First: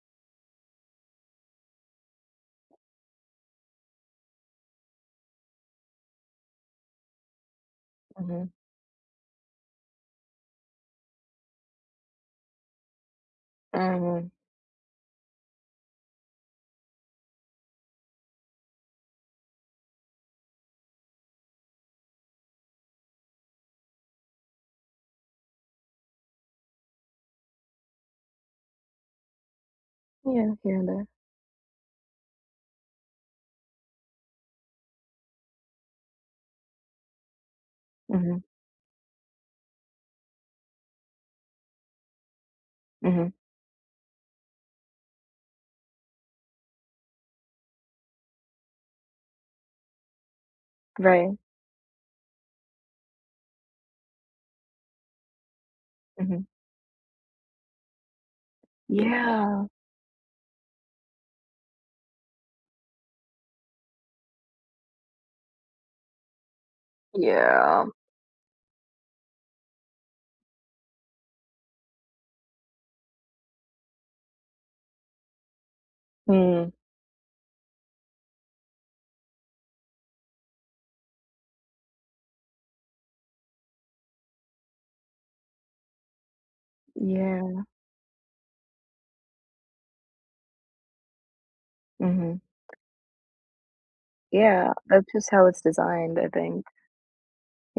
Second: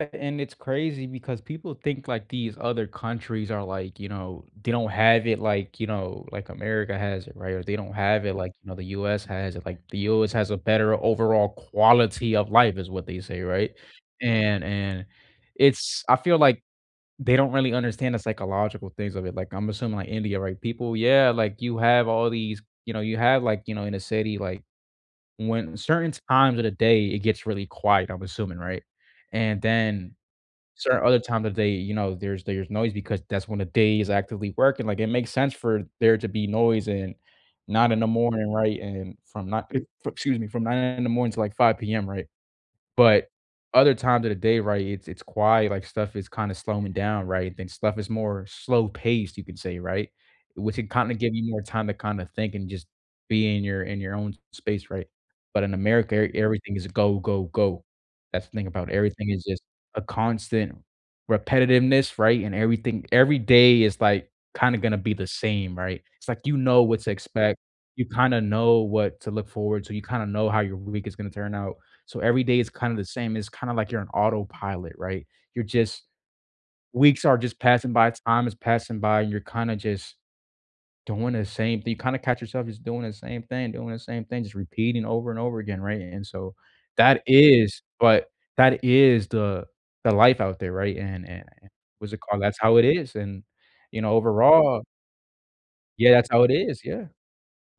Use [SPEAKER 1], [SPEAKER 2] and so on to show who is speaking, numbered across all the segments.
[SPEAKER 1] [unintelligible] and it's crazy because people think, like, these other countries are, like, you know they don't have it like, you know, like America has it, right? Or they don't have it
[SPEAKER 2] Mhm.
[SPEAKER 1] like, you know, the U.S. has it. Like, "The U.S. has a better overall quality of life," is what they say, right?
[SPEAKER 2] Mhm.
[SPEAKER 1] And and it's I feel like they don't really understand the psychological things of it. Like, I'm assuming like India, right, people yeah, like, you have all these you know, you have, like, you know, in a city, like, when certain times of the day it gets really quiet, I'm assuming, right? And then
[SPEAKER 2] Yeah, I hear
[SPEAKER 1] certain
[SPEAKER 2] that.
[SPEAKER 1] other times of day, you know, there's there's noise because that's when the day is actively working. Like, it makes sense for there to be noise and not in the
[SPEAKER 2] Mhm.
[SPEAKER 1] morning, right? And from ni fr excuse me from 9:00 in the morning to like 5:00 PM, right? But
[SPEAKER 2] Mhm.
[SPEAKER 1] other times of the day, right, it's it's quiet, like, stuff is kinda slowing down, right? I think stuff is more slow-paced, you could say, right? Which it kinda give
[SPEAKER 2] Right.
[SPEAKER 1] you more time to kinda think and just be in your in your own space, right? But in America, er
[SPEAKER 2] Mhm.
[SPEAKER 1] everything is a go, go, go. That's the thing about everything is just
[SPEAKER 2] Yeah.
[SPEAKER 1] a constant repetitiveness, right? And everything every day is, like, kinda gonna be the same, right? It's like, you know, what to expect.
[SPEAKER 2] Yeah.
[SPEAKER 1] You kinda know what to look forward to, you kinda know how your week is gonna turn out, so every day is kinda the same. It's kinda like you're on autopilot, right? You're just
[SPEAKER 2] Mm.
[SPEAKER 1] weeks are just passing by, time is passing by, you're kinda just doing the same thi you kinda catch yourself just doing the same thing, doing the same thing, just repeating over and over again, right? And so, that
[SPEAKER 2] Yeah.
[SPEAKER 1] is but that is the the life out there, right? And and a yeah, what's it
[SPEAKER 2] Mhm.
[SPEAKER 1] called? That's how it is, and, you know,
[SPEAKER 2] Yeah,
[SPEAKER 1] overall
[SPEAKER 2] that's just how it's
[SPEAKER 1] Yeah,
[SPEAKER 2] designed, I
[SPEAKER 1] that's how it
[SPEAKER 2] think.
[SPEAKER 1] is. Yeah.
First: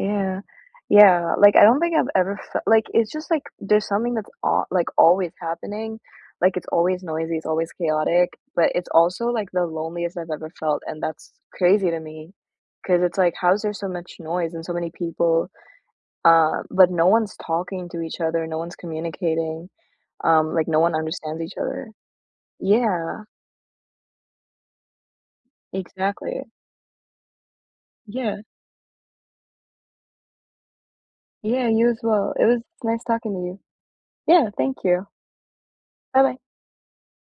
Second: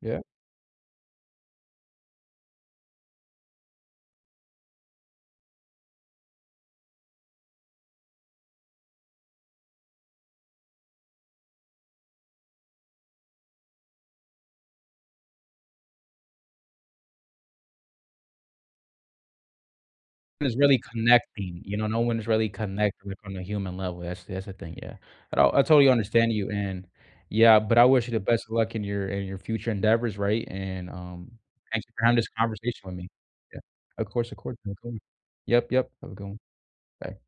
[SPEAKER 1] Yeah.
[SPEAKER 2] yeah. Like, I don't think I've ever fel like, it's just, like, there's something that's al like, always happening. Like, it's always noisy, it's always chaotic, but it's also, like, the loneliest I've ever felt, and that's crazy to me 'cause it's like, how is there so much noise and so many people, uh, but no one's talking to each other, no one's communicating, um,
[SPEAKER 1] Is
[SPEAKER 2] like, no
[SPEAKER 1] really
[SPEAKER 2] one understands each
[SPEAKER 1] connecting, you know?
[SPEAKER 2] other?
[SPEAKER 1] No one is really connected, like,
[SPEAKER 2] Yeah.
[SPEAKER 1] on a human level. That's that's the thing, yeah. Oh, I totally understand
[SPEAKER 2] Exactly.
[SPEAKER 1] you, and yeah, but I wish you the
[SPEAKER 2] Yeah.
[SPEAKER 1] best of luck in your in your future endeavors, right? And, um,
[SPEAKER 2] Yeah,
[SPEAKER 1] thanks
[SPEAKER 2] you as
[SPEAKER 1] for having this
[SPEAKER 2] well. It was
[SPEAKER 1] conversation with
[SPEAKER 2] nice
[SPEAKER 1] me.
[SPEAKER 2] talking to
[SPEAKER 1] Yeah.
[SPEAKER 2] you.
[SPEAKER 1] Of course, of
[SPEAKER 2] Yeah,
[SPEAKER 1] course,
[SPEAKER 2] thank
[SPEAKER 1] welcome.
[SPEAKER 2] you.
[SPEAKER 1] Yep, yep. Have a good
[SPEAKER 2] Buh-bye.
[SPEAKER 1] one. Bye.